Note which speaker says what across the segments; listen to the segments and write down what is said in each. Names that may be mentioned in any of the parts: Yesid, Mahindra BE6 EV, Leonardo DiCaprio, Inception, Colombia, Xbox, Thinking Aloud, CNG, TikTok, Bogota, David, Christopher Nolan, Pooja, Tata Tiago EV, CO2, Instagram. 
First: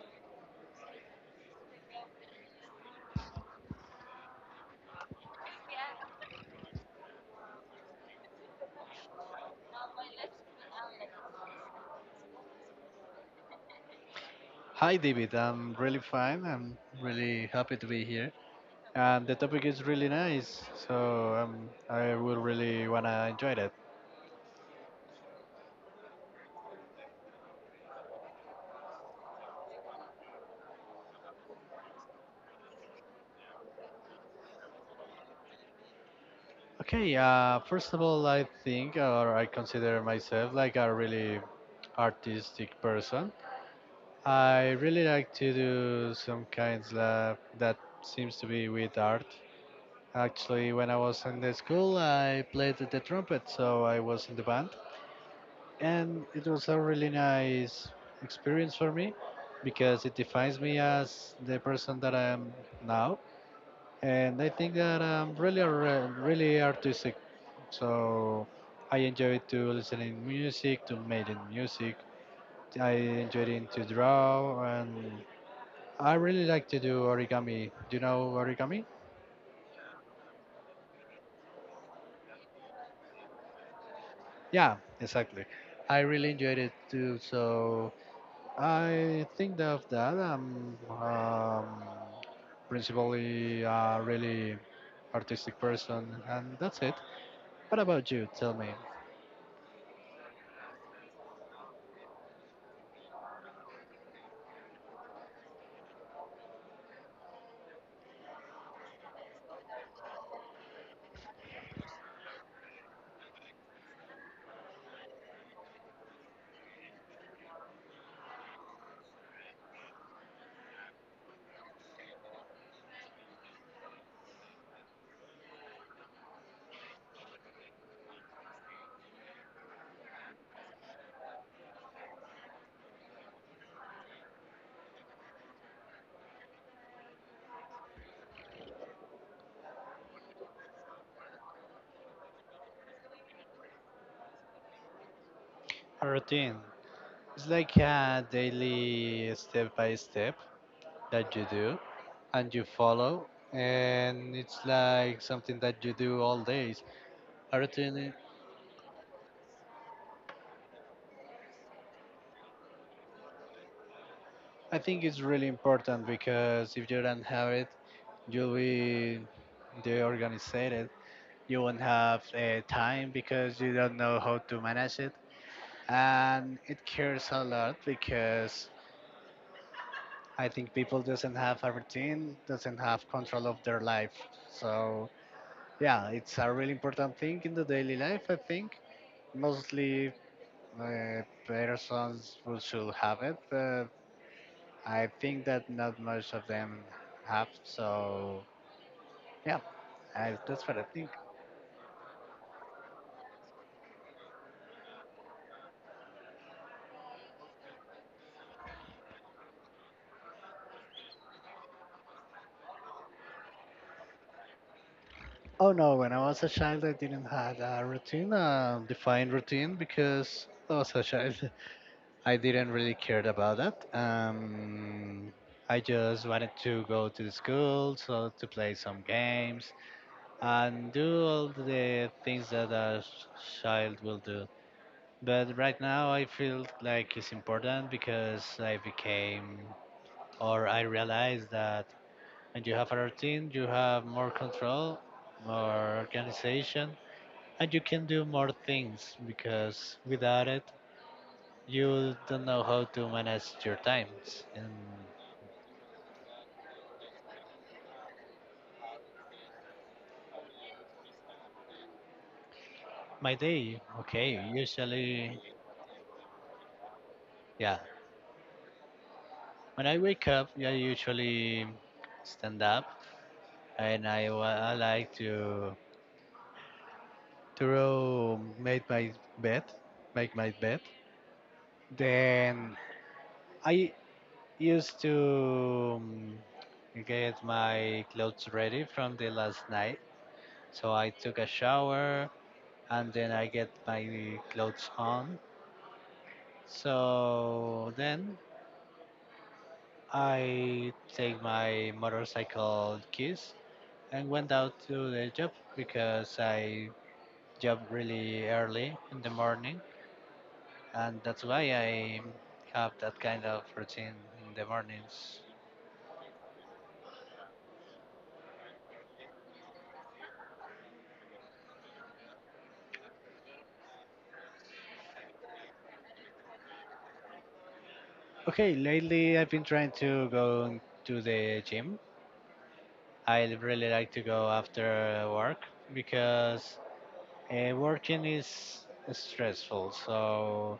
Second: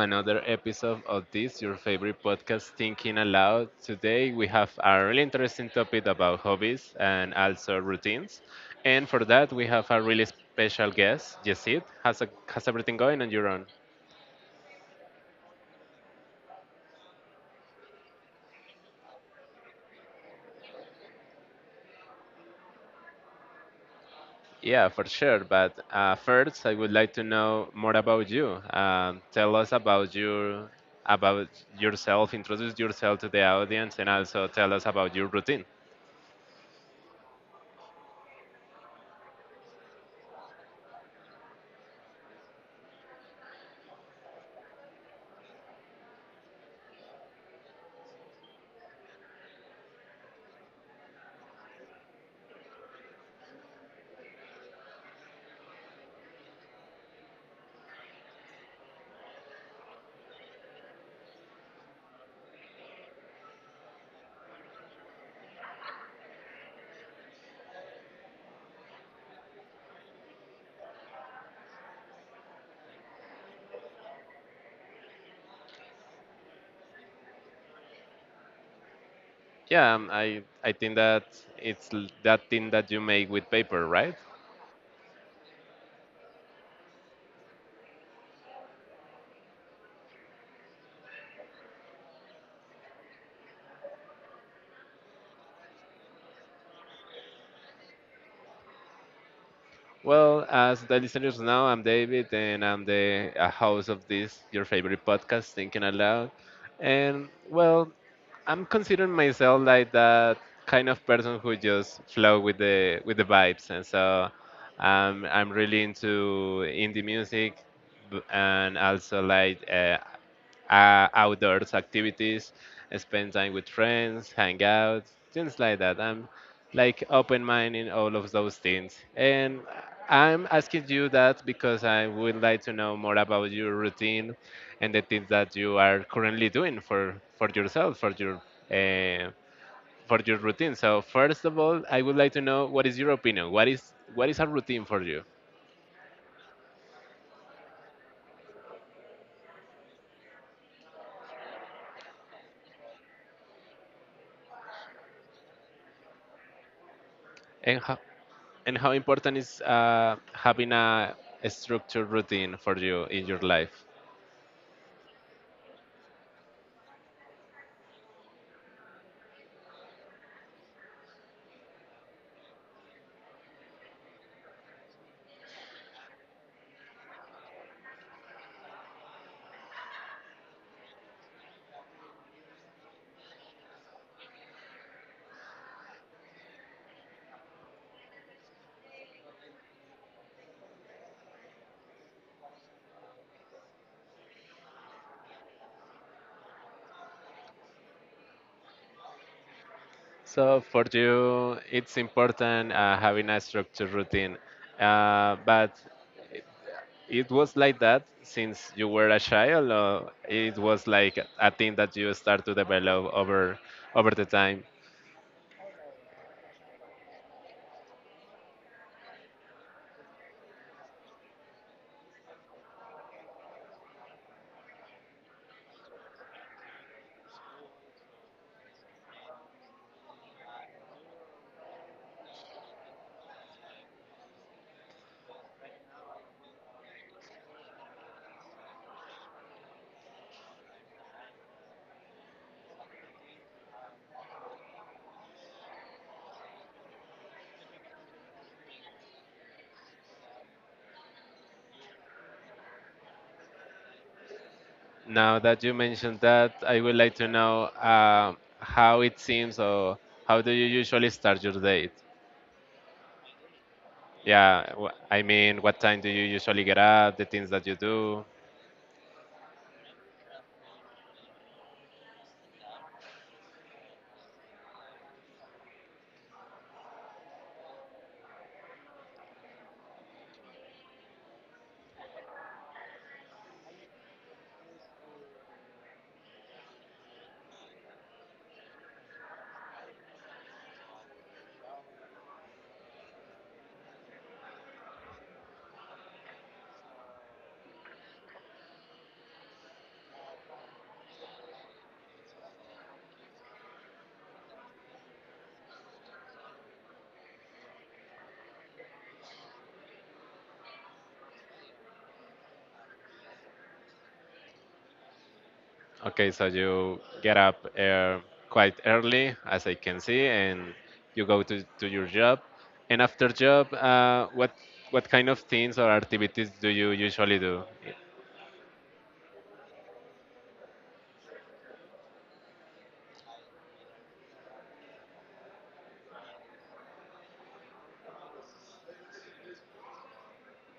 Speaker 1: another episode of this, your favorite podcast, Thinking Aloud. Today, we have a really interesting topic about hobbies and also routines. And for that, we have a really special guest, Yesid. How's everything going on your own?
Speaker 2: Hi, David. I'm really fine. I'm really happy to be here. And the topic is really nice, so I will really wanna enjoy that.
Speaker 1: Yeah, for sure. But first, I would like to know more about you. Tell us about your about yourself. Introduce yourself to the audience, and also tell us about your routine.
Speaker 2: Okay. First of all, I think, or I consider myself like a really artistic person. I really like to do some kinds of that seems to be with art. Actually, when I was in the school, I played the trumpet, so I was in the band. And it was a really nice experience for me because it defines me as the person that I am now, and I think that I'm really a really artistic. So I enjoy to listening music, to making music. I enjoy it to draw, and I really like to do origami. Do you know origami?
Speaker 1: Yeah, I think that that thing that you make with paper, right?
Speaker 2: Yeah, exactly. I really enjoyed it too. So I think that of that I'm principally a really artistic person, and that's it. What about you? Tell me.
Speaker 1: Well, as the listeners know, I'm David, and I'm the host of this your favorite podcast, Thinking Aloud. And well, I'm considering myself like that kind of person who just flow with the vibes, and so I'm really into indie music, and also like outdoors activities, spend time with friends, hang out, things like that. I'm like open mind in all of those things. And I'm asking you that because I would like to know more about your routine and the things that you are currently doing for yourself, uh, for your routine. So first of all, I would like to know what is your opinion. What is a routine for you?
Speaker 2: A routine. It's like a daily step by step that you do and you follow, and it's like something that you do all days. A
Speaker 1: And
Speaker 2: routine,
Speaker 1: how,
Speaker 2: i-
Speaker 1: And how important is having a structured routine for you in your life?
Speaker 2: I think, is really important because if you don't have it, you'll be deorganized, you won't have time because you don't know how to manage it, and it cares a lot because I think people doesn't have a routine doesn't have control of their life. So yeah, it's a really important thing in the daily life. I think mostly persons who should have it, but I think that not most of them have. Yeah
Speaker 1: So
Speaker 2: that's what I
Speaker 1: for
Speaker 2: think.
Speaker 1: you, it's important having a structured routine. But it was like that since you were a child, or it was like a thing that you start to develop over the time.
Speaker 2: Oh no, when I was a child, I didn't have a routine, a defined routine, because I was a child. I didn't really care about that. I just wanted to go to the school, so to play some games and do all the things that a child will do. But right now, I feel like it's important because I became, or I realized that when you have a routine, you have more control, more organization, and you can do more things because without it you don't know how to manage your times and
Speaker 1: Now that you mentioned that, I would like to know how it seems, or how do you usually start your day?
Speaker 2: my day. Okay,
Speaker 1: Yeah, I
Speaker 2: usually
Speaker 1: mean, what time do you usually get up? The things that you
Speaker 2: yeah,
Speaker 1: do.
Speaker 2: when I wake up, yeah, I usually stand up and I like to row, bed make my bed, then I used to get my clothes ready from the last night, so I took a shower and then I get my clothes on. So then I take my motorcycle keys and went out to the job because I job really early in the morning, and that's why I have that kind of routine in the mornings.
Speaker 1: Okay, so you get up quite early, as I can see, and you go to your job. And after job, what kind of things or activities do you usually do?
Speaker 2: Okay, lately I've been trying to go to the gym. I really like to go after work because working is stressful, so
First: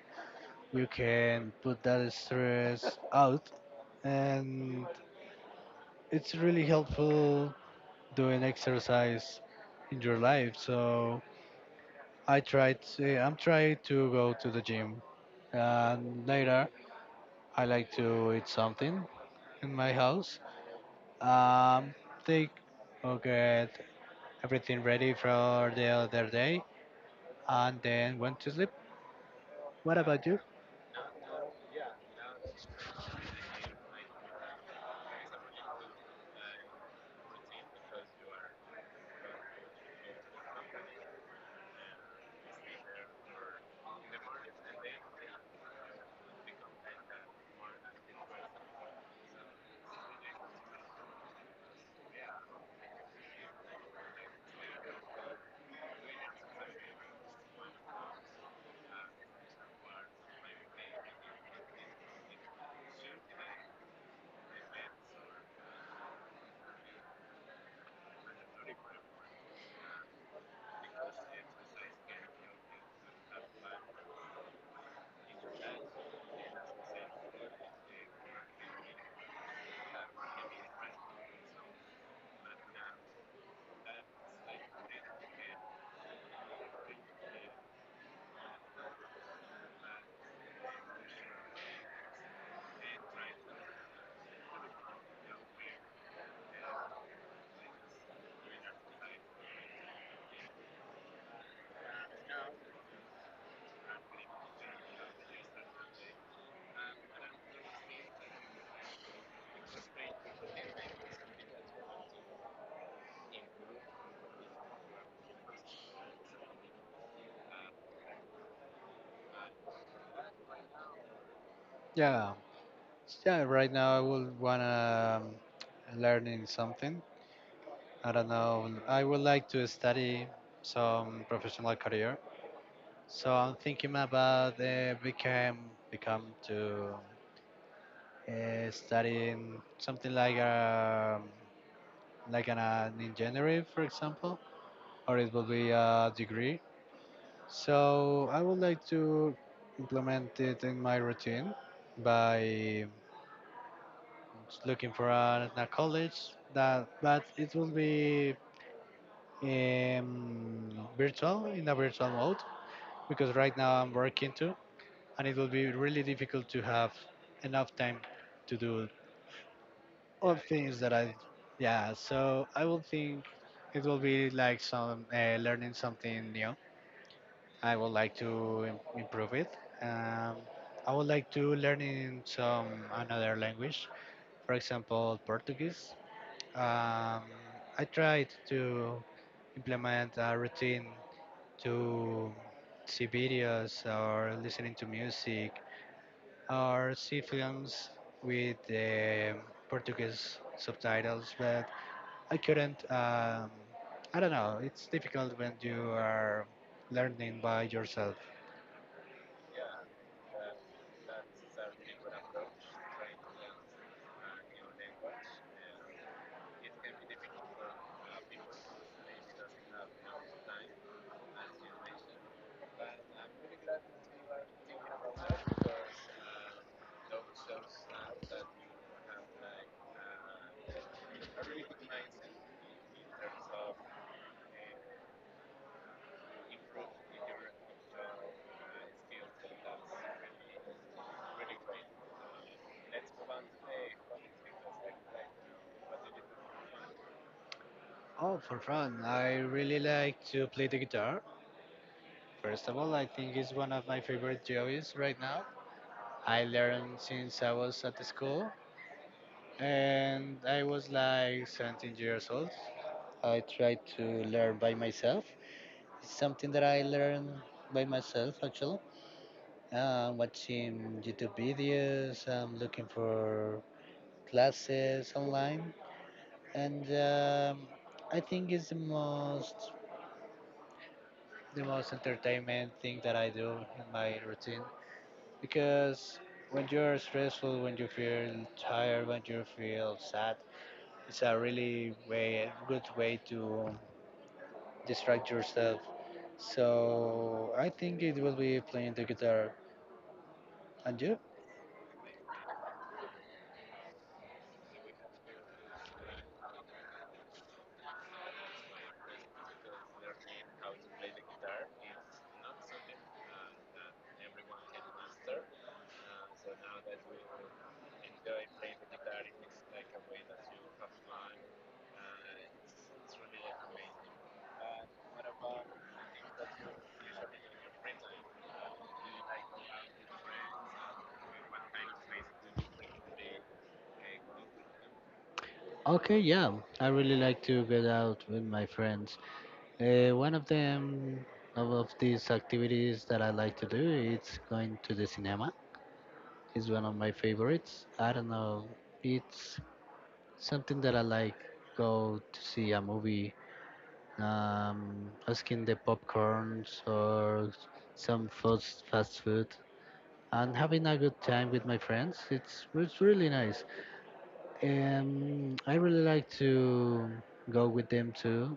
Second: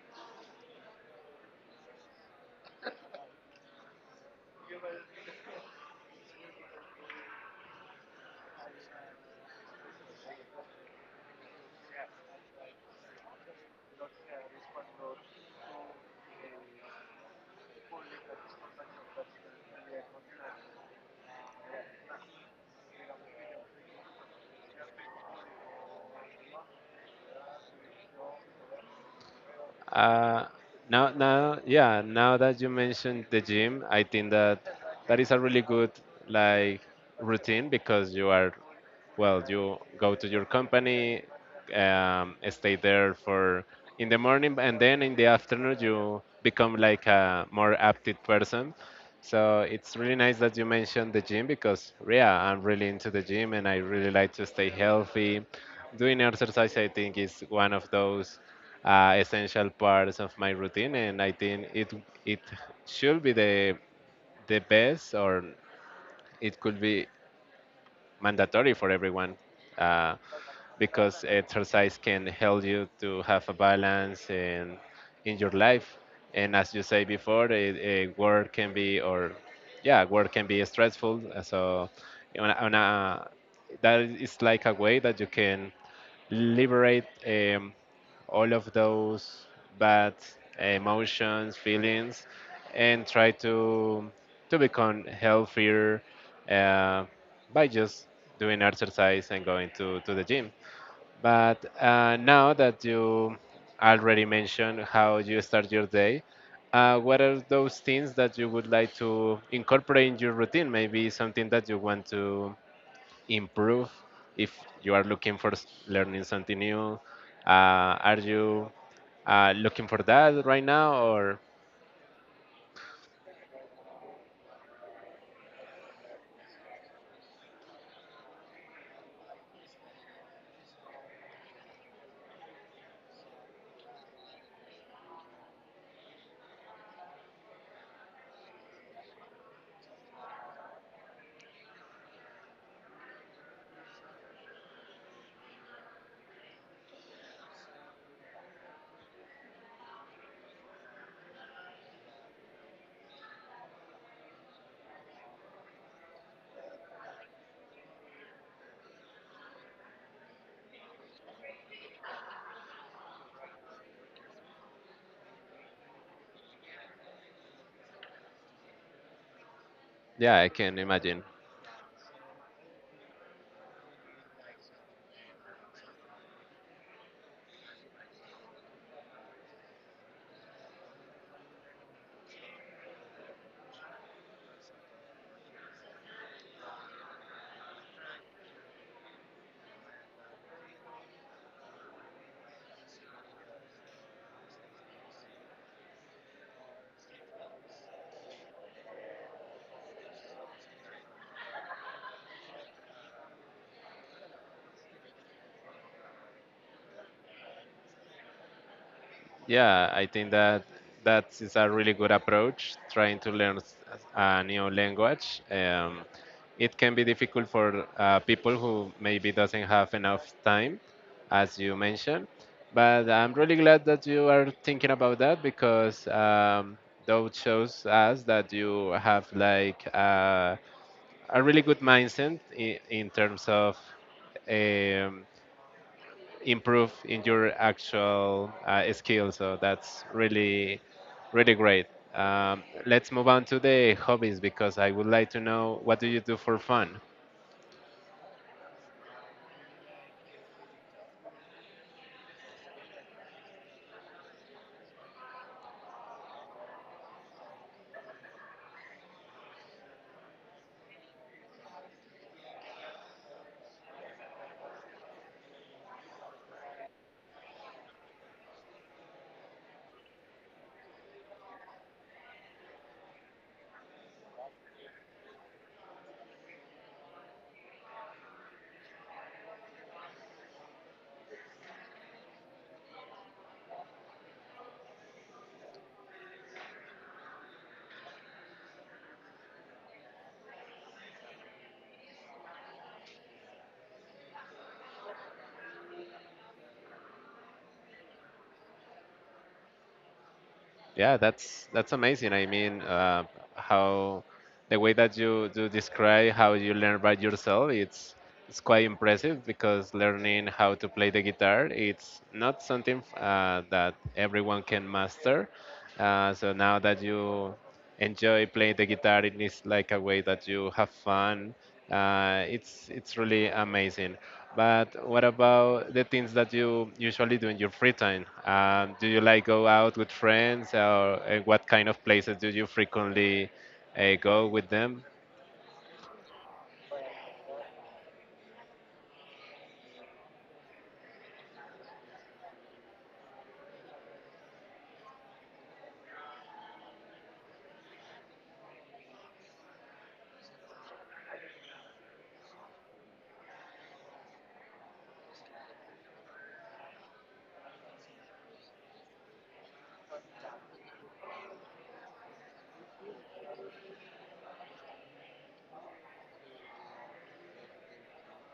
Speaker 2: you can put that stress out, and it's really helpful doing exercise in your life. So I try to I'm trying to go to the gym, and later I like to eat something in my house, um take or get everything ready for the other day, and then went to sleep. What about you?
Speaker 1: Uh, yeah, now that you mentioned the gym, I think that that is a really good like routine because you are, well, you go to your company, stay there for in the morning, and then in the afternoon you become like a more active person. So it's really nice that you mentioned the gym because yeah, I'm really into the gym and I really like to stay healthy. Doing exercise, I think, is one of those essential parts of my routine, and I think it should be the best, or it could be mandatory for everyone, uh, because exercise can help you to have a balance in your life. And as you say before, work can be, or yeah, work can be stressful. So on a, on a, that is like a way that you can liberate all of those bad emotions, feelings, and try to become healthier, uh, by just doing exercise and going to the gym. But now that you already mentioned how you start your day, what are those things that you would like to incorporate in your routine? Maybe something that you want to improve, if you are looking for learning something new. Are you looking for that right now, or
Speaker 2: Yeah yeah right now I would wanna learning something. I don't know. I would like to study some professional career. So I'm thinking about become to studying something like a like an engineering, for example, or it will be a degree. So I would like to implement it in my routine by looking for a college that, but it will be virtual, in a virtual mode, because right now I'm working too, and it will be really difficult to have enough time to do all
Speaker 1: yeah, I can
Speaker 2: things that
Speaker 1: imagine.
Speaker 2: yeah. So I will think it will be like some learning something new. I would like to improve it. Um, I would like to learn in some another language, for example, Portuguese. Um, I tried to implement a routine to see videos or listening to music, are sea films with Portuguese subtitles, but I couldn't. I don't know. It's difficult when you are learning by yourself.
Speaker 1: Yeah, I think that that is a really good approach. Trying to learn a new language, it can be difficult for people who maybe doesn't have enough time, as you mentioned. But I'm really glad that you are thinking about that because that shows us that you have like a really good mindset in terms of. Um, Improve in your actual skills. So that's really, really great. Let's move on to the hobbies because I would like to know, what do you do for fun?
Speaker 2: Oh, for fun! I really like to play the guitar. First of all, I think it's one of my favorite hobbies right now. I learned since I was at the school, and I was like 17 years old. I tried to learn by myself. It's something that I learned by myself actually. Watching YouTube videos, I'm looking for classes online, and I think it's the most entertainment thing that I do in my routine because when you're stressful, when you feel tired, when you feel sad, it's a really way good way to distract yourself. So I think it will be playing the guitar. And you?
Speaker 1: Yeah, that's amazing. I mean, how, the way that you do describe how you learn by yourself, it's quite impressive because learning how to play the guitar, it's not something that everyone can master. So now that you enjoy playing the guitar, it is like a way that you have fun. It's really amazing. But what about the things that you usually do in your free time? Do you like go out with friends, or what kind of places do you frequently go with them?
Speaker 2: Okay, yeah, I really like to get out with my friends. Uh, one of them, of these activities that I like to do, it's going to the cinema. It's one of my favorites. I don't know, it's something that I like. Go to see a movie, asking the popcorns or some fast food, and having a good time with my friends. It's really nice. I really like to go with them too,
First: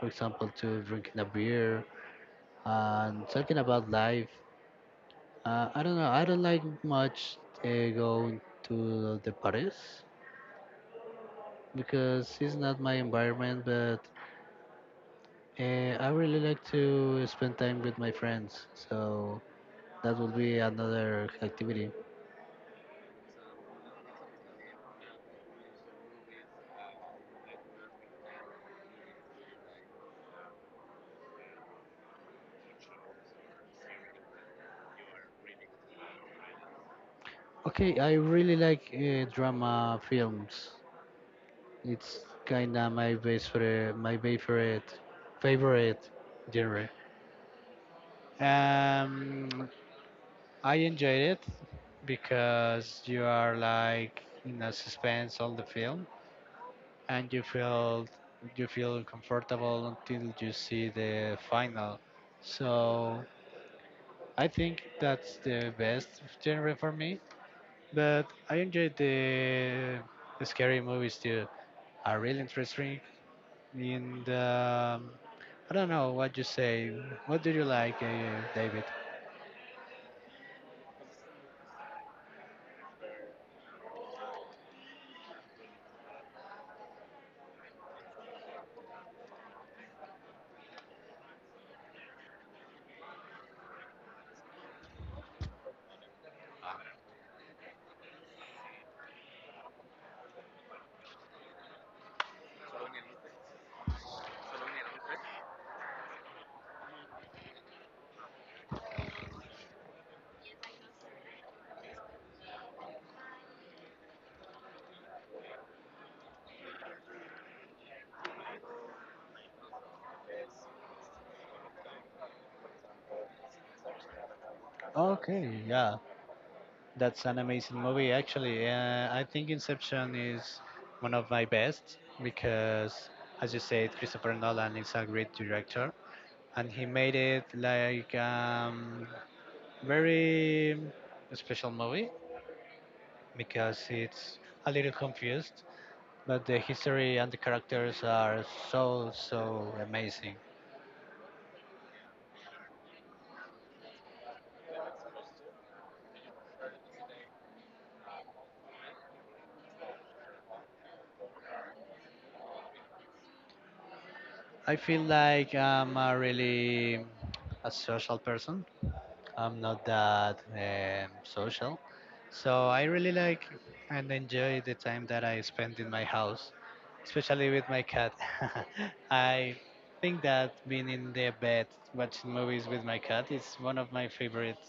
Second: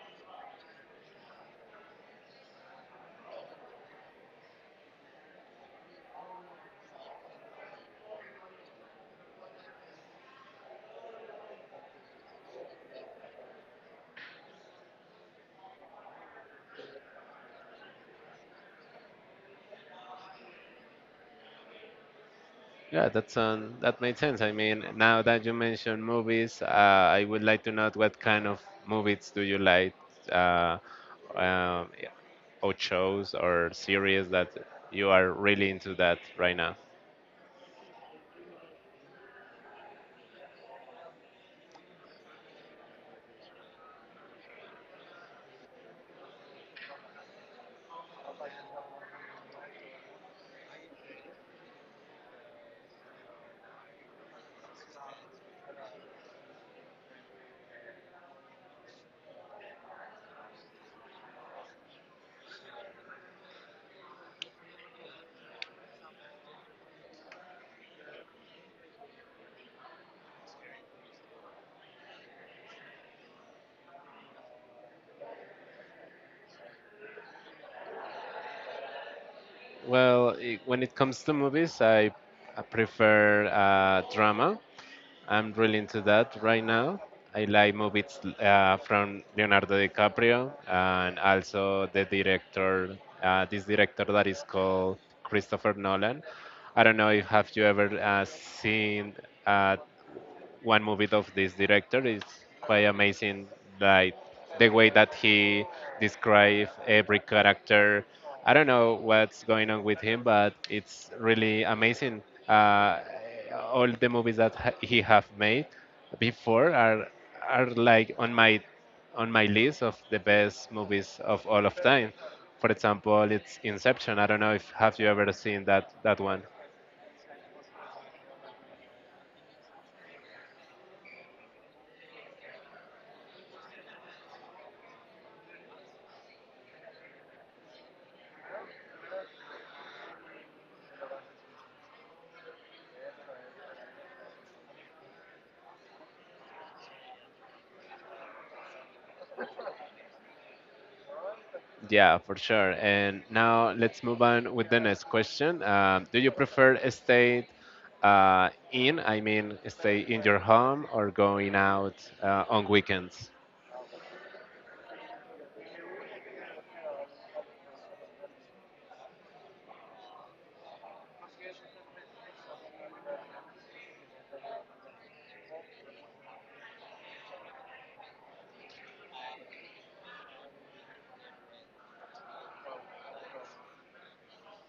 Speaker 2: for example, to drinking a beer and talking about life. I don't know. I don't like much going to the parties because it's not my environment. But I really like to spend time with my friends. So that would be another activity.
Speaker 1: Yeah, that's that made sense. I mean, now that you mentioned movies, I would like to know what kind of movies do you like, uh, um, yeah, or shows or series that you are really into that right now.
Speaker 2: Okay, I really like drama films. It's kinda my base for my favorite genre. Um, I enjoyed it because you are like in a suspense all the film and you feel comfortable until you see the final. So I think that's the best genre for me. But I enjoyed the scary movies too. Are really interesting in the I don't know what you say. What do you like, David?
Speaker 1: Well, I when it comes to movies, I prefer drama. I'm really into that right now. I like movies from Leonardo DiCaprio and also the director, this director that is called Christopher Nolan. I don't know if have you ever seen uh, one movie of this director. Is quite amazing, like the way that he describes every character. I don't know what's going on with him, but it's really amazing. uh, all the movies that he have made before are like on my list of the best movies of all of time. For example, it's Inception. I don't know if have you ever
Speaker 2: Okay,
Speaker 1: seen
Speaker 2: yeah.
Speaker 1: that one.
Speaker 2: That's an amazing movie, actually. I think Inception is one of my best because, as you said, Christopher Nolan is a great director, and he made it like very special movie because it's a little confused, but the history and the characters are so amazing.
Speaker 1: Yeah, for sure. And now let's move on with the next question. Do you prefer stay I mean, stay in your home, or going out on weekends?
Speaker 2: I feel like I'm a really a social person, I'm not that social. So I really like and enjoy the time that I spend in my house, especially with my cat. I think that being in the bed watching movies with my cat is one of my favorite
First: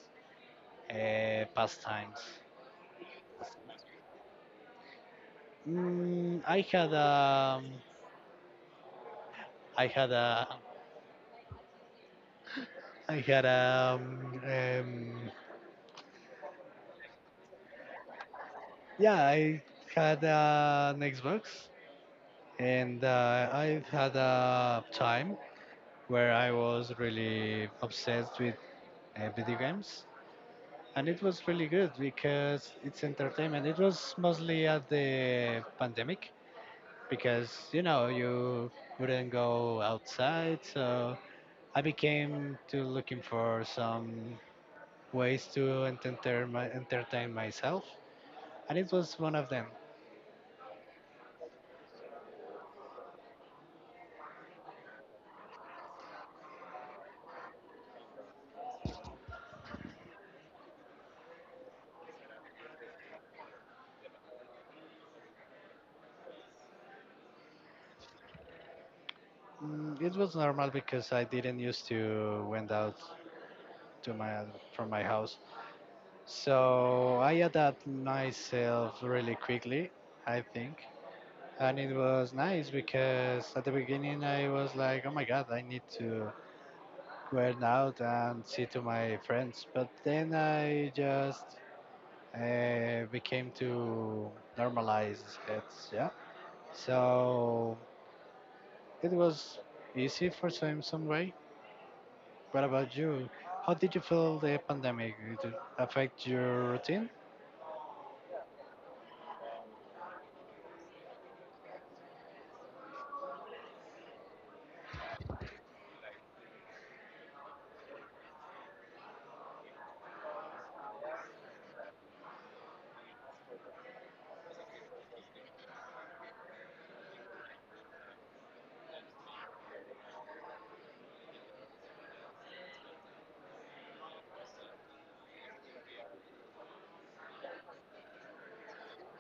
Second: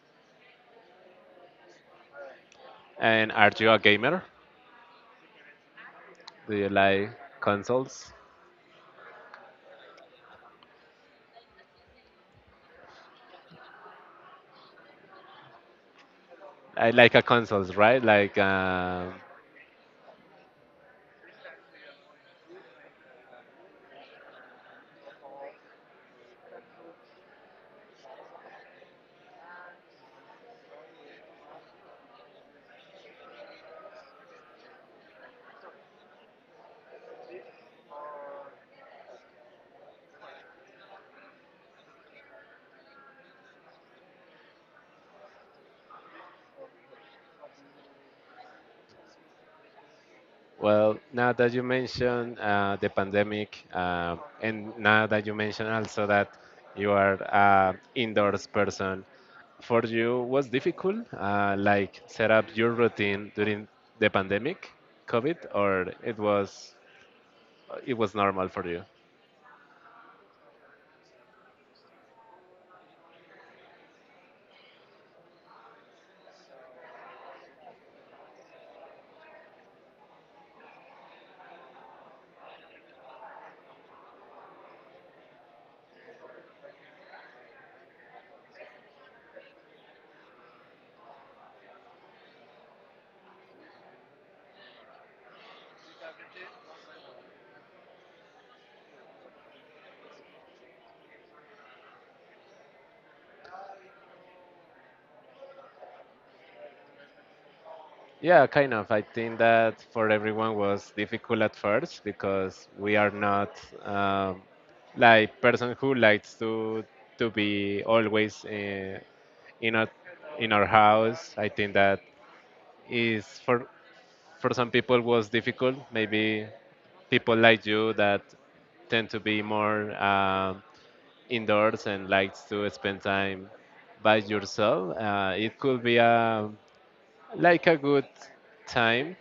Speaker 2: pastimes.
Speaker 1: And are you a gamer?
Speaker 2: Mm,
Speaker 1: Do
Speaker 2: I
Speaker 1: you
Speaker 2: had
Speaker 1: like
Speaker 2: a,
Speaker 1: consoles?
Speaker 2: I had a, I had a,
Speaker 1: I like a consoles, right? Like.
Speaker 2: yeah, I had an Xbox, and I had a time where I was really obsessed with video games. And it was really good because it's entertainment. It was mostly at the pandemic because, you know, you wouldn't go outside. So I became to looking for some ways to entertain myself. And it was one of them.
Speaker 1: Well, now that you mention the pandemic, and now that you mention also that you are an indoors person, for you was difficult, like set up your routine during the pandemic, COVID, or it was, it was normal for you?
Speaker 2: Mm, it was normal because I didn't used to went out to my from my house. So I adapt myself really quickly, I think. And it was nice because at the beginning I was like, oh my God, I need to go out and see to my friends. But then I just became to normalize it. Yeah. So it was easy for some way. What about you? How did you feel the pandemic? Did it affect your routine?
Speaker 1: Yeah, kind of. I think that for everyone was difficult at first because we are not um, like person who likes to be always in our in our house. I think that is for some people was difficult. Maybe people like you that tend to be more indoors and likes to spend time by yourself. It could be a like a good time.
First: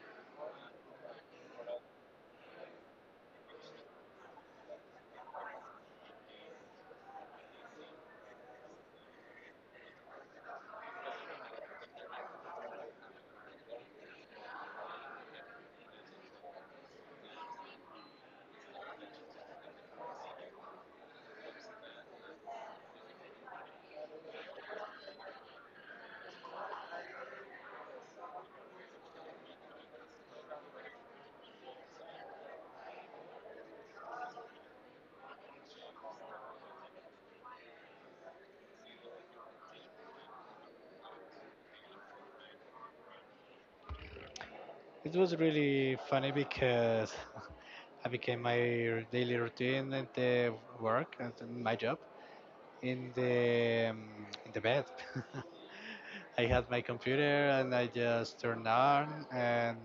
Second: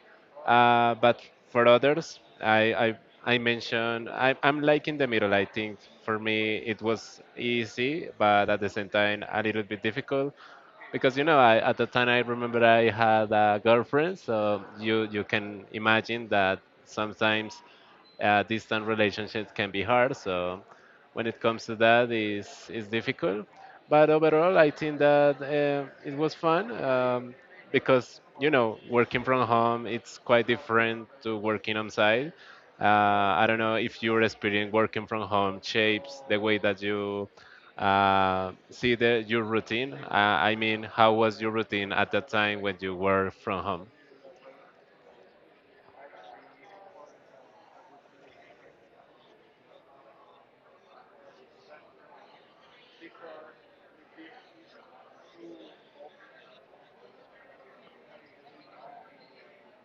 Speaker 1: But for others, I mentioned I'm like in the middle. I think for me it was easy, but at the same time a little bit difficult because you know at the time I remember I had a girlfriend, so you can imagine that sometimes distant relationships can be hard. So when it comes to that, is difficult. But overall, I think that it was fun because you know working from home it's quite different to working on site. I don't know if your experience working from home shapes the way that you see your routine. I mean, how was your routine at that time when you were from home?
Speaker 2: It was really funny because I became my daily routine at the work, at my job, in the um, in the bed. I had my computer and I just turned on and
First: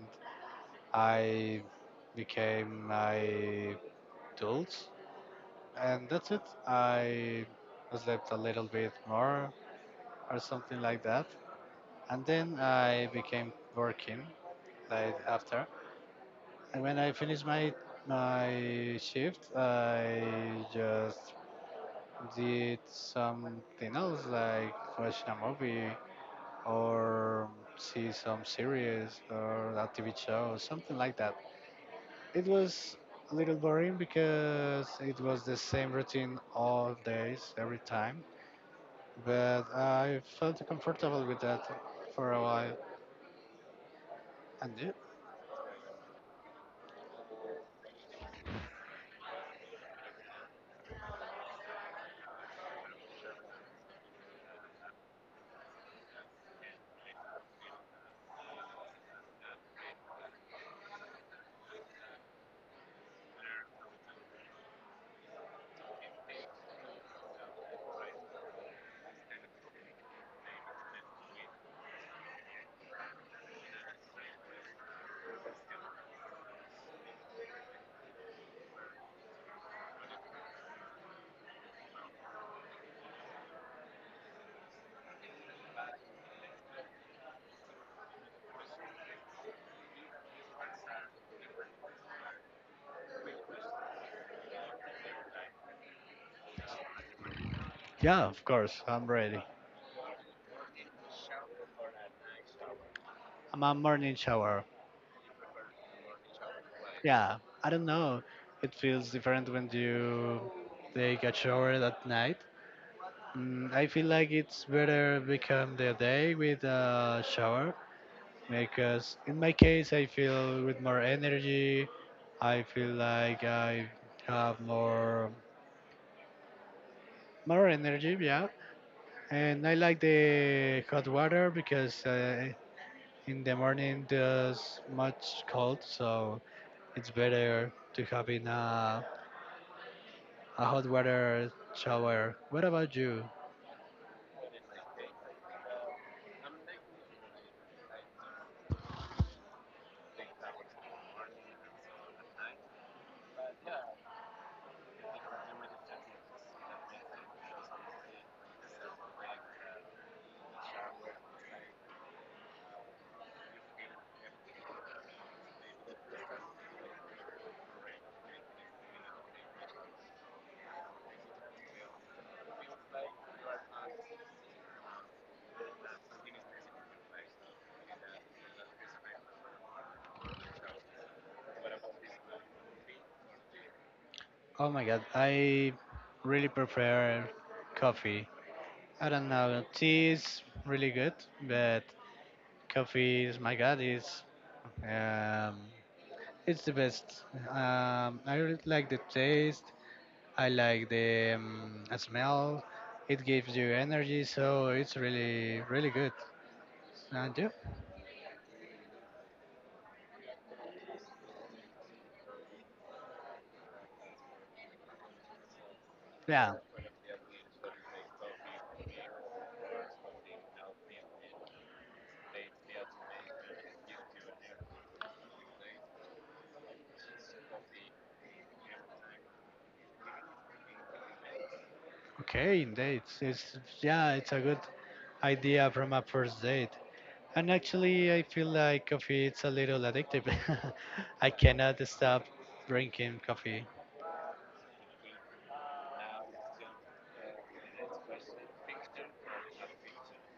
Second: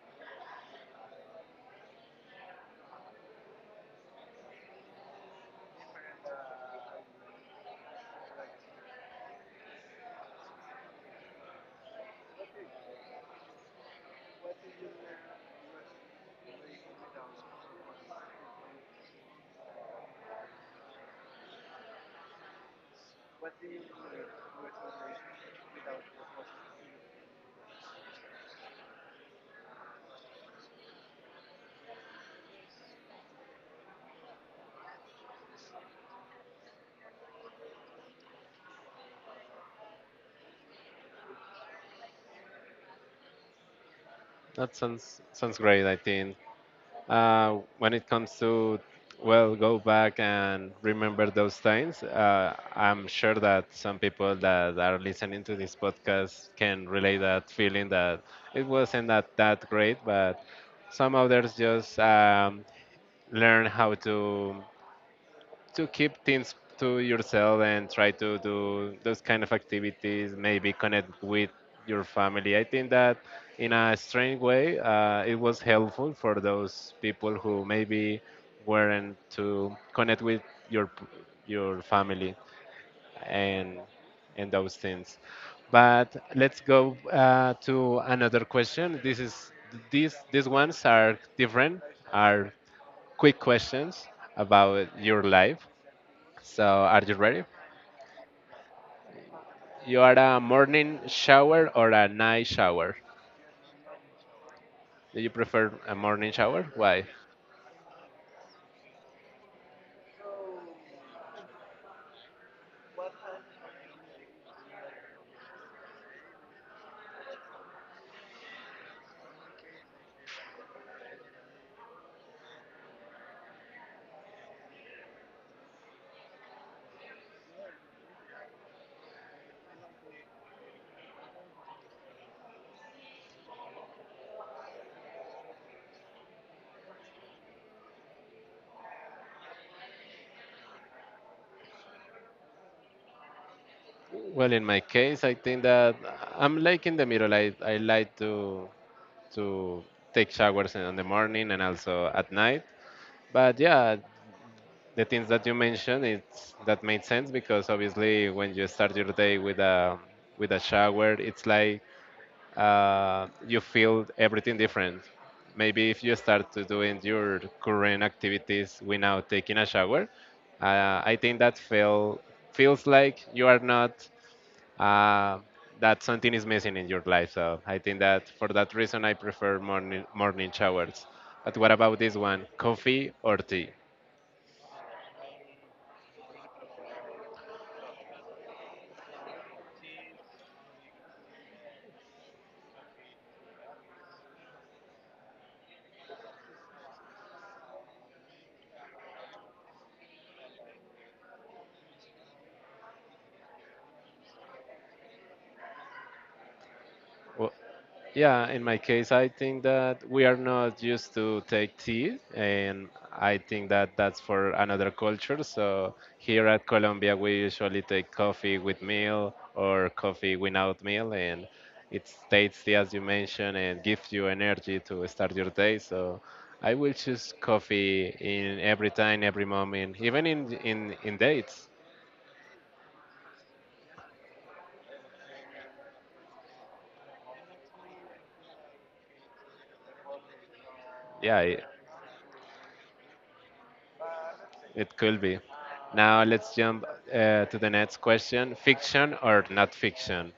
Speaker 2: I became my tools and that's it. I slept a little bit more or something like that, and then I became working like after when I finish my shift. I just did something else like watch a movie or see some series or a TV show, something like that. It was a little boring because it was the same routine all days, every time. But I felt comfortable with that for a while. And
Speaker 1: That
Speaker 2: you?
Speaker 1: sounds great. I think, when it comes to, well, go back and remember those times, I'm sure that some people that are listening to this podcast can relate that feeling that it wasn't that great, but some others just learn how to keep things to yourself and try to do those kind of activities, maybe connect with your family. I think that in a strange way, it was helpful for those people who maybe weren't to connect with your p- your family and and those things. But let's go to another question. This is, these ones are different, are quick questions about your life. So, are you ready?
Speaker 2: Yeah, of course, I'm ready.
Speaker 1: You are a morning shower, or a night shower?
Speaker 2: I'm a morning shower.
Speaker 1: Do you prefer a morning shower? Why?
Speaker 2: Yeah, I don't know. It feels different when you take a shower at night. Mm, I feel like it's better become the day with a shower because in my case I feel with more energy. I feel like I have more energy, yeah. And I like the hot water because in the morning there's much cold, so it's better to have in a hot water shower. What about you?
Speaker 1: Well, in my case, I think that I'm like in the middle. I like to to take showers in the morning and also at night. But yeah, the things that you mentioned, it's that made sense, because obviously when you start your day with a shower, it's like you feel everything different. Maybe if you start to doing your current activities without taking a shower, I think that feels like you are not uh, that something is missing in your life. So I think that for that reason, I prefer morning showers. But what about this one? Coffee or tea?
Speaker 2: Oh my god, I really prefer coffee. I don't know, tea is really good, but coffee is my god, is um, it's the best. I really like the taste. I like the smell. It gives you energy, so it's really really good. And
Speaker 1: Wh-
Speaker 2: you?
Speaker 1: Yeah, in my case, I think that we are not used to take tea, and I think that that's for another culture. So here
Speaker 2: Yeah.
Speaker 1: at Colombia, we usually take coffee with meal or coffee without meal, and it tastes as you mentioned and gives you energy to start your day. So I will choose coffee in every time, every moment, even in dates.
Speaker 2: Okay, indeed. It's yeah, it's a good idea from a first date. And actually, I feel like coffee it's a little addictive. I
Speaker 1: Yeah, I.
Speaker 2: cannot stop drinking coffee.
Speaker 1: It could be. Now let's jump to the next question. Fiction or not fiction?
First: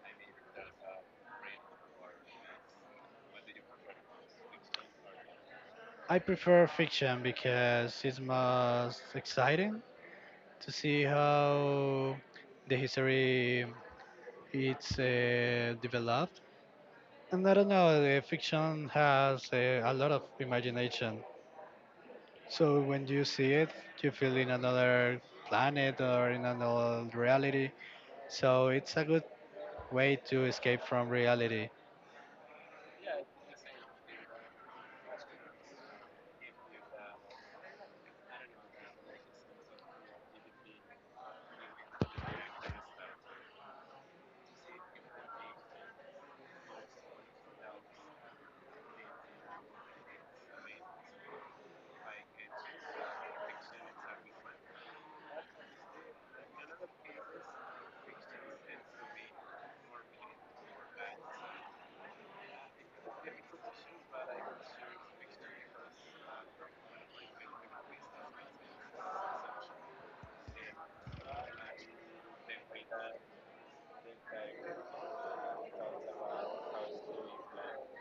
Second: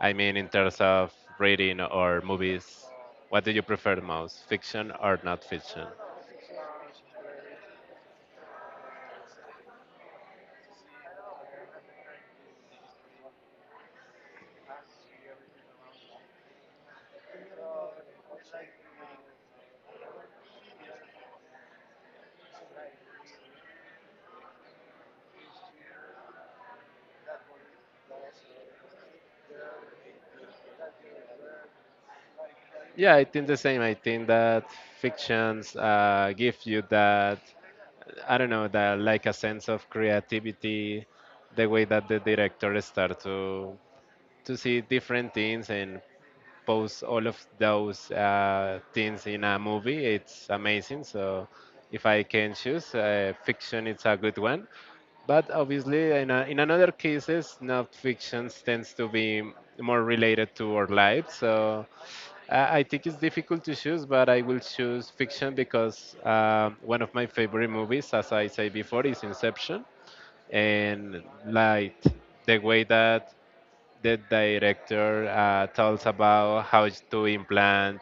Speaker 1: I mean, in terms of reading or movies, what do you prefer the most? Fiction or not fiction?
Speaker 2: I prefer fiction because it's most exciting to see how the history it's developed. And I don't know, the fiction has a lot of imagination. So when you see it, you feel in another planet or in another reality. So it's a good way to escape from reality.
Speaker 1: Yeah, I think the same. I think that fictions give you that, I don't know, that like a sense of creativity, the way that the director start to see different things and expose all of those things in a movie. It's amazing. So if I can choose, fiction is a good one. But obviously, in, a, in another cases, not fiction tends to be more related to our lives. So I think it's difficult to choose, but I will choose fiction because one of my favorite movies, as I said before, is Inception. And like the way that the director tells about how to implant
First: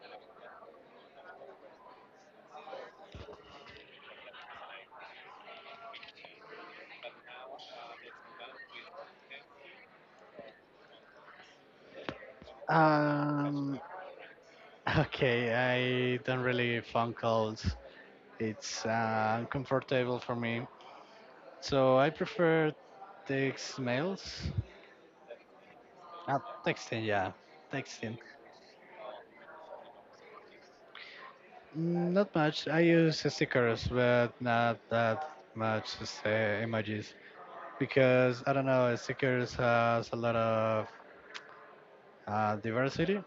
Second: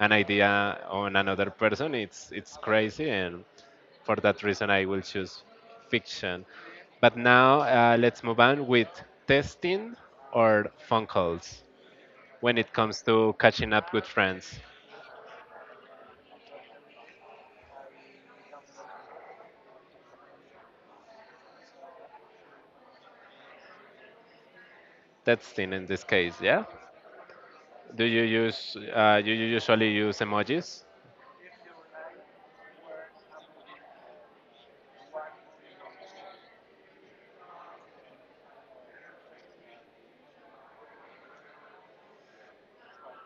Speaker 1: an idea on another person, it's crazy, and for that reason, I will choose fiction. But now let's move on with testing or phone calls when it comes to catching
Speaker 2: Um,
Speaker 1: up with friends.
Speaker 2: okay, I don't really phone calls. It's uncomfortable for me. So I prefer text mails.
Speaker 1: Testing in this
Speaker 2: Uh,
Speaker 1: case, yeah.
Speaker 2: texting, yeah.
Speaker 1: Do
Speaker 2: Texting.
Speaker 1: you use do you usually use emojis?
Speaker 2: Mm, not much. I use stickers, but not that much as, emojis. Because, I don't know, stickers has a lot of diversity.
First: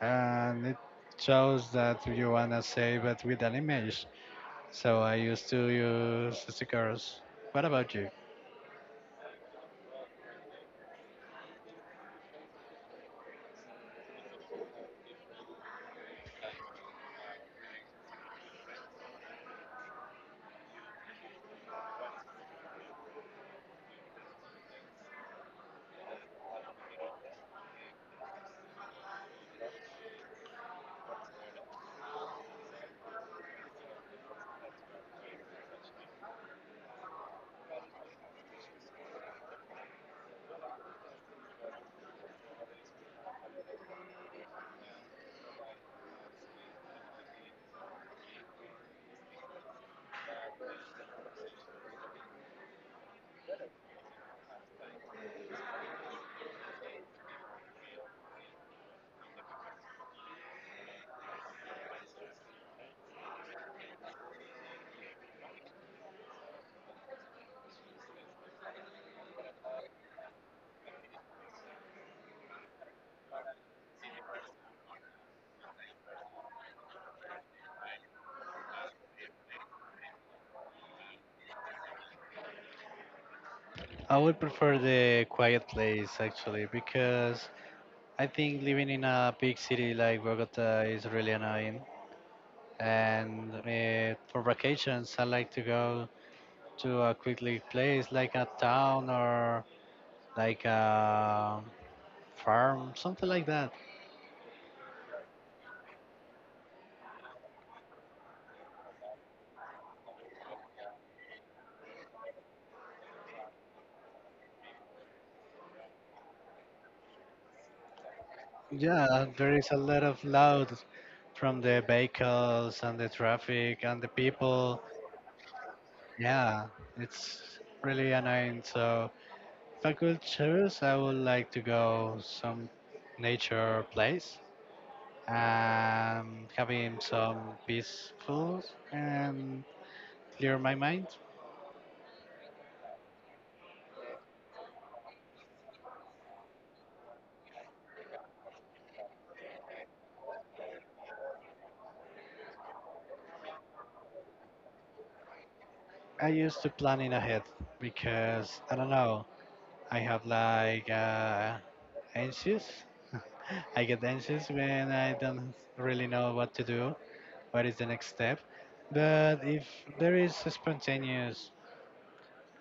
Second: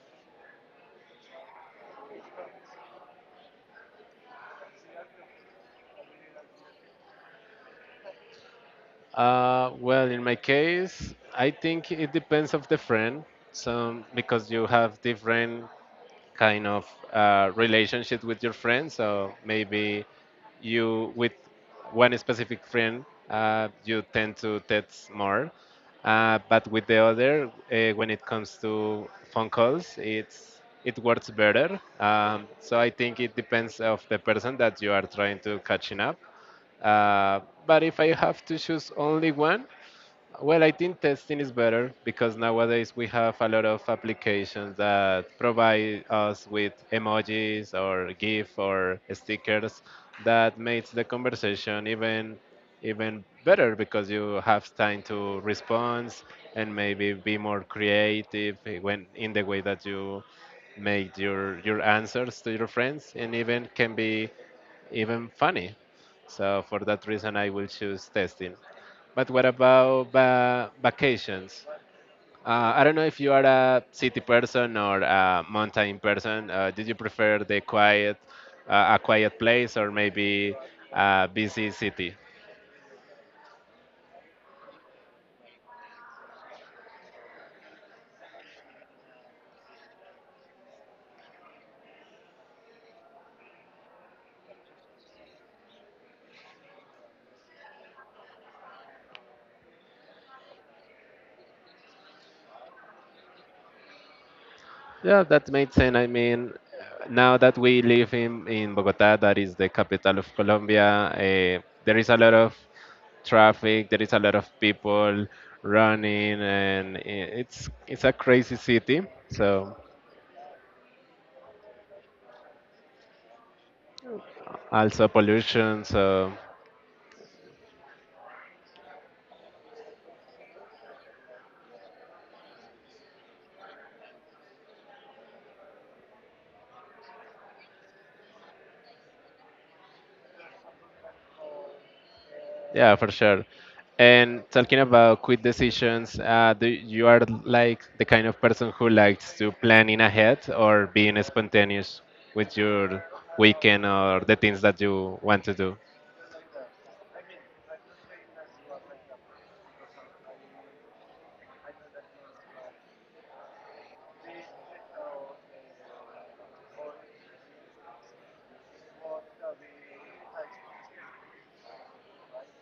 Speaker 2: And it shows that you want to say, but with an image. So I used to use cigars. What about you?
Speaker 1: Well, in my case, I think it depends of the friend. So because you have different kind of relationship with your friends. So maybe you with one specific friend you tend to text more, but with the other, when it comes to phone calls, it works better. So I think it depends of the person that you are trying to catching up. Uh, but if I have to choose only one, well, I think testing is better because nowadays we have a lot of applications that provide us with emojis or GIF or stickers that makes the conversation even better because you have time to respond and maybe be more creative when in the way that you make your answers to your friends and even can be even funny. So for that reason, I will choose testing. But what about vacations? I don't know if you are a city person or a mountain person. Did you prefer the quiet, a quiet place, or maybe a busy city?
Speaker 2: I would prefer the quiet place actually because I think living in a big city like Bogota is really annoying. And for vacations, I like to go to a quickly place like a town or like a farm, something like that.
Speaker 1: Yeah, that makes sense. I mean, now that we live in Bogota, that is the capital of Colombia, there is a lot of traffic, there is a lot of people running, and it's a crazy city.
Speaker 2: Yeah, there is
Speaker 1: So,
Speaker 2: a lot of loud from the vehicles and the traffic and the people.
Speaker 1: also pollution. So,
Speaker 2: Yeah, it's really annoying. So if I could choose, I would like to go some nature place and having some peaceful and clear my mind.
Speaker 1: yeah, for sure. And talking about quick decisions, do you are like the kind of person who likes to planning ahead or being spontaneous with your weekend or the things that you want to do?
Speaker 2: I used to planning ahead because I don't know. I have like anxious. I get anxious when I don't really know what to do, what is the next step. But if there is a spontaneous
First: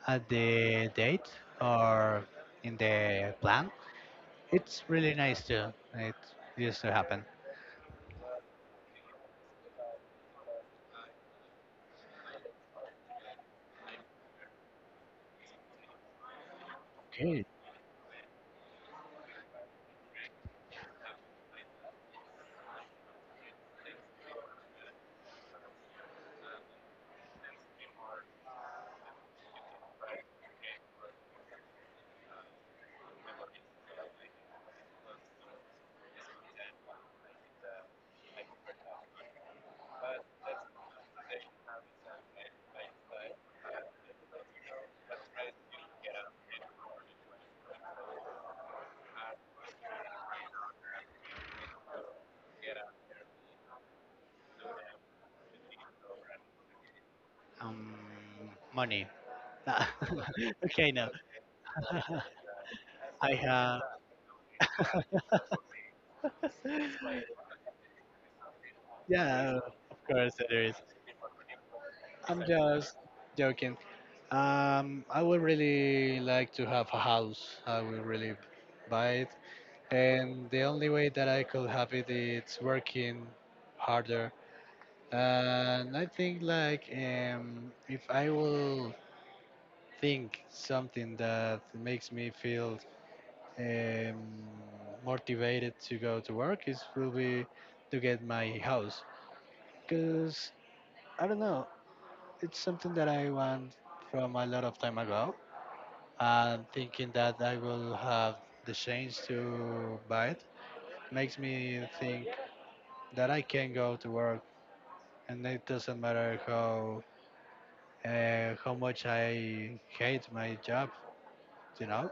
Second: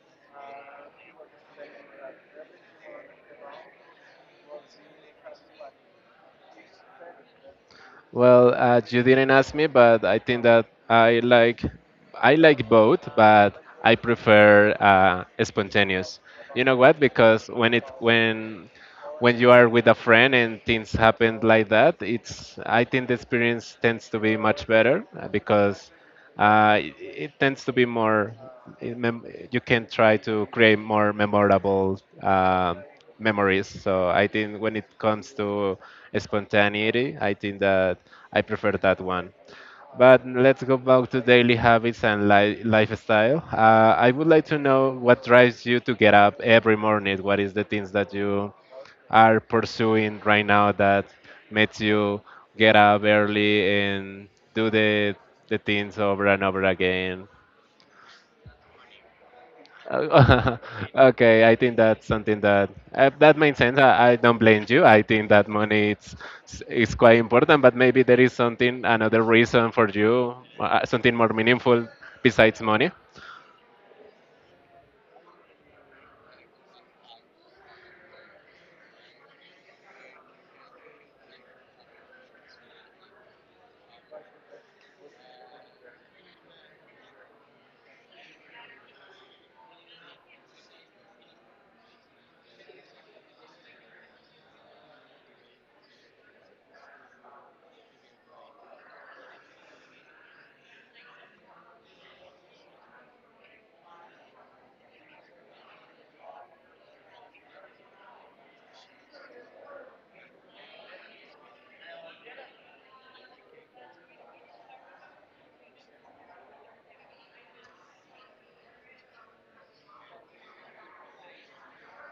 Speaker 2: at the date or in the plan. It's really nice too. It used to happen.
Speaker 1: Well, you didn't ask me, but I think that I like both, but I prefer spontaneous. You know what?
Speaker 2: Okay.
Speaker 1: Because when it when you are with a friend and things happen like that, it's I think the experience tends to be much better because it tends to be more it you can try to create more memorable memories. So I think when it comes to spontaneity, I think that I prefer that one. But let's go back to daily habits and lifestyle. I would like to know what drives you to get up every morning, what is the things that you are pursuing right now that makes you get up early and do the things over and over again.
Speaker 2: Um, money.
Speaker 1: Uh,
Speaker 2: Okay, no.
Speaker 1: okay, I think that's something that
Speaker 2: I
Speaker 1: that makes sense.
Speaker 2: have.
Speaker 1: I don't blame you. I think that money it's is quite important, but maybe there is something another
Speaker 2: Yeah,
Speaker 1: reason for
Speaker 2: of course
Speaker 1: you,
Speaker 2: there is.
Speaker 1: something more meaningful
Speaker 2: I'm
Speaker 1: besides money.
Speaker 2: just joking. I would really like to have a house. I would really buy it, and the only way that I could have it is working harder. And I think like if I will think something that makes me feel um, motivated to go to work, it will be to get my house. Cause I don't know, it's something that I want from a lot of time ago, and thinking that I will have the chance to buy it makes me think that I can go to work, and it doesn't matter how how much I hate my job, you know.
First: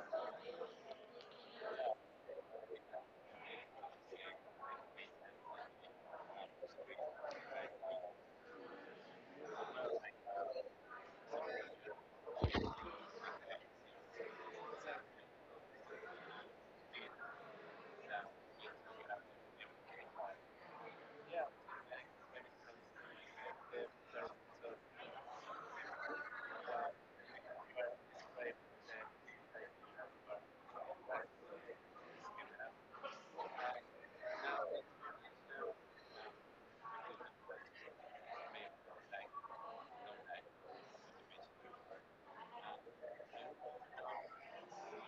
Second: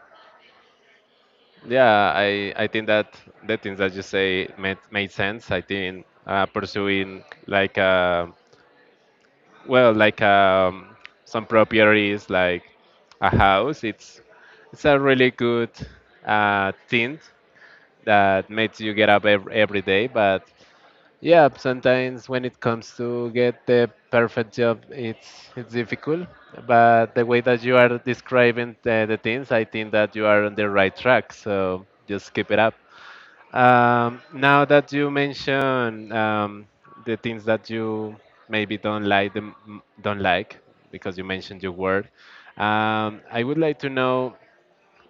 Speaker 1: Yeah, I think that the things that you say made sense. I think pursuing like a. Well, like some properties, like a house, it's a really good thing that makes you get up every day. But yeah, sometimes when it comes to get the perfect job, it's difficult. But the way that you are describing the things, I think that you are on the right track. So just keep it up. Now that you mention the things that you maybe don't like, because you mentioned your work, I would like to know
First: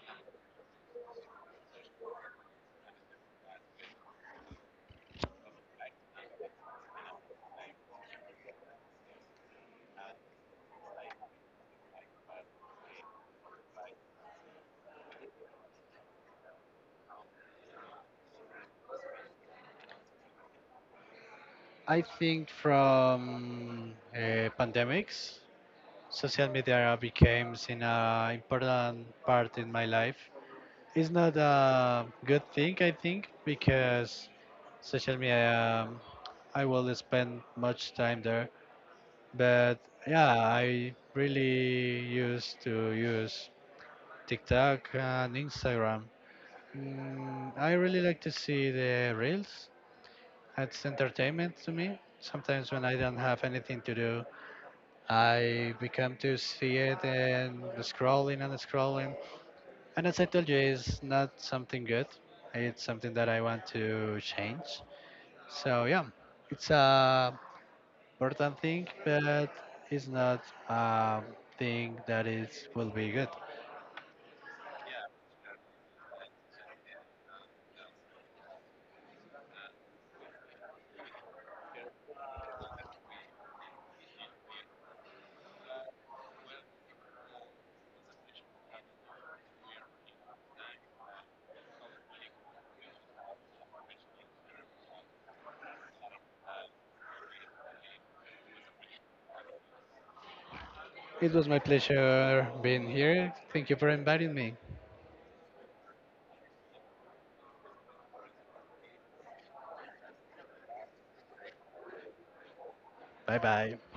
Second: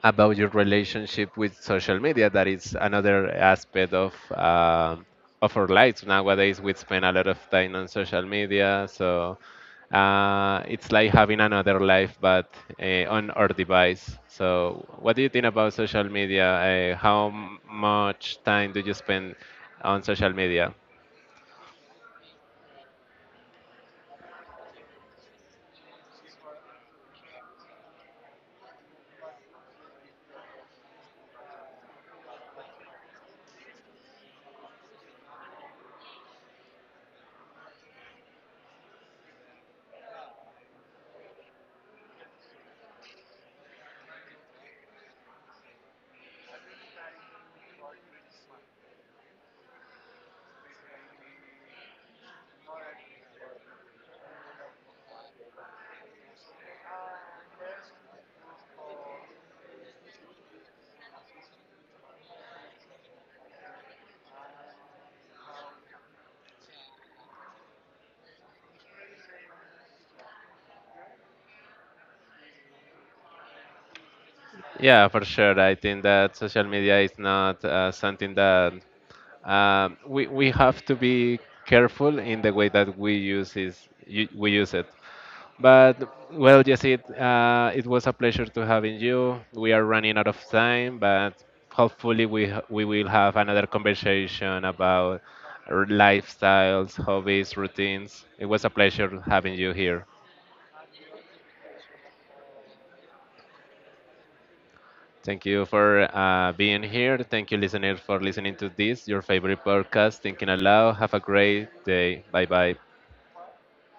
Speaker 1: about your relationship with social media. That is another aspect of our lives nowadays. We spend a lot of time on social media, so it's like having another life, but on our device. So, what do you think about social media? How much time do you spend on social media?
Speaker 2: I think from pandemics, social media became an important part in my life. It's not a good thing, I think, because social media, I will spend much time there. But yeah, I really used to use TikTok and Instagram. Mm, I really like to see the reels. It's entertainment to me. Sometimes when I don't have anything to do, I become to see it and scrolling and scrolling. And as I told you, it's not something good. It's something that I want to change. So yeah, it's a important thing, but it's not a thing that is will be good.
Speaker 1: Yeah, for sure. I think that social media is not something that we have to be careful in the way that we use it. But well, yes, it it was a pleasure to having you. We are running out of time, but hopefully we will have another conversation about our lifestyles, hobbies, routines. It was a pleasure having you here.
Speaker 2: It was my pleasure being here. Thank you for inviting me.
Speaker 1: Thank you for being here. Thank you, listeners, for listening to this, your favorite podcast, Thinking Aloud. Have a great day. Bye bye.
Speaker 2: Bye bye.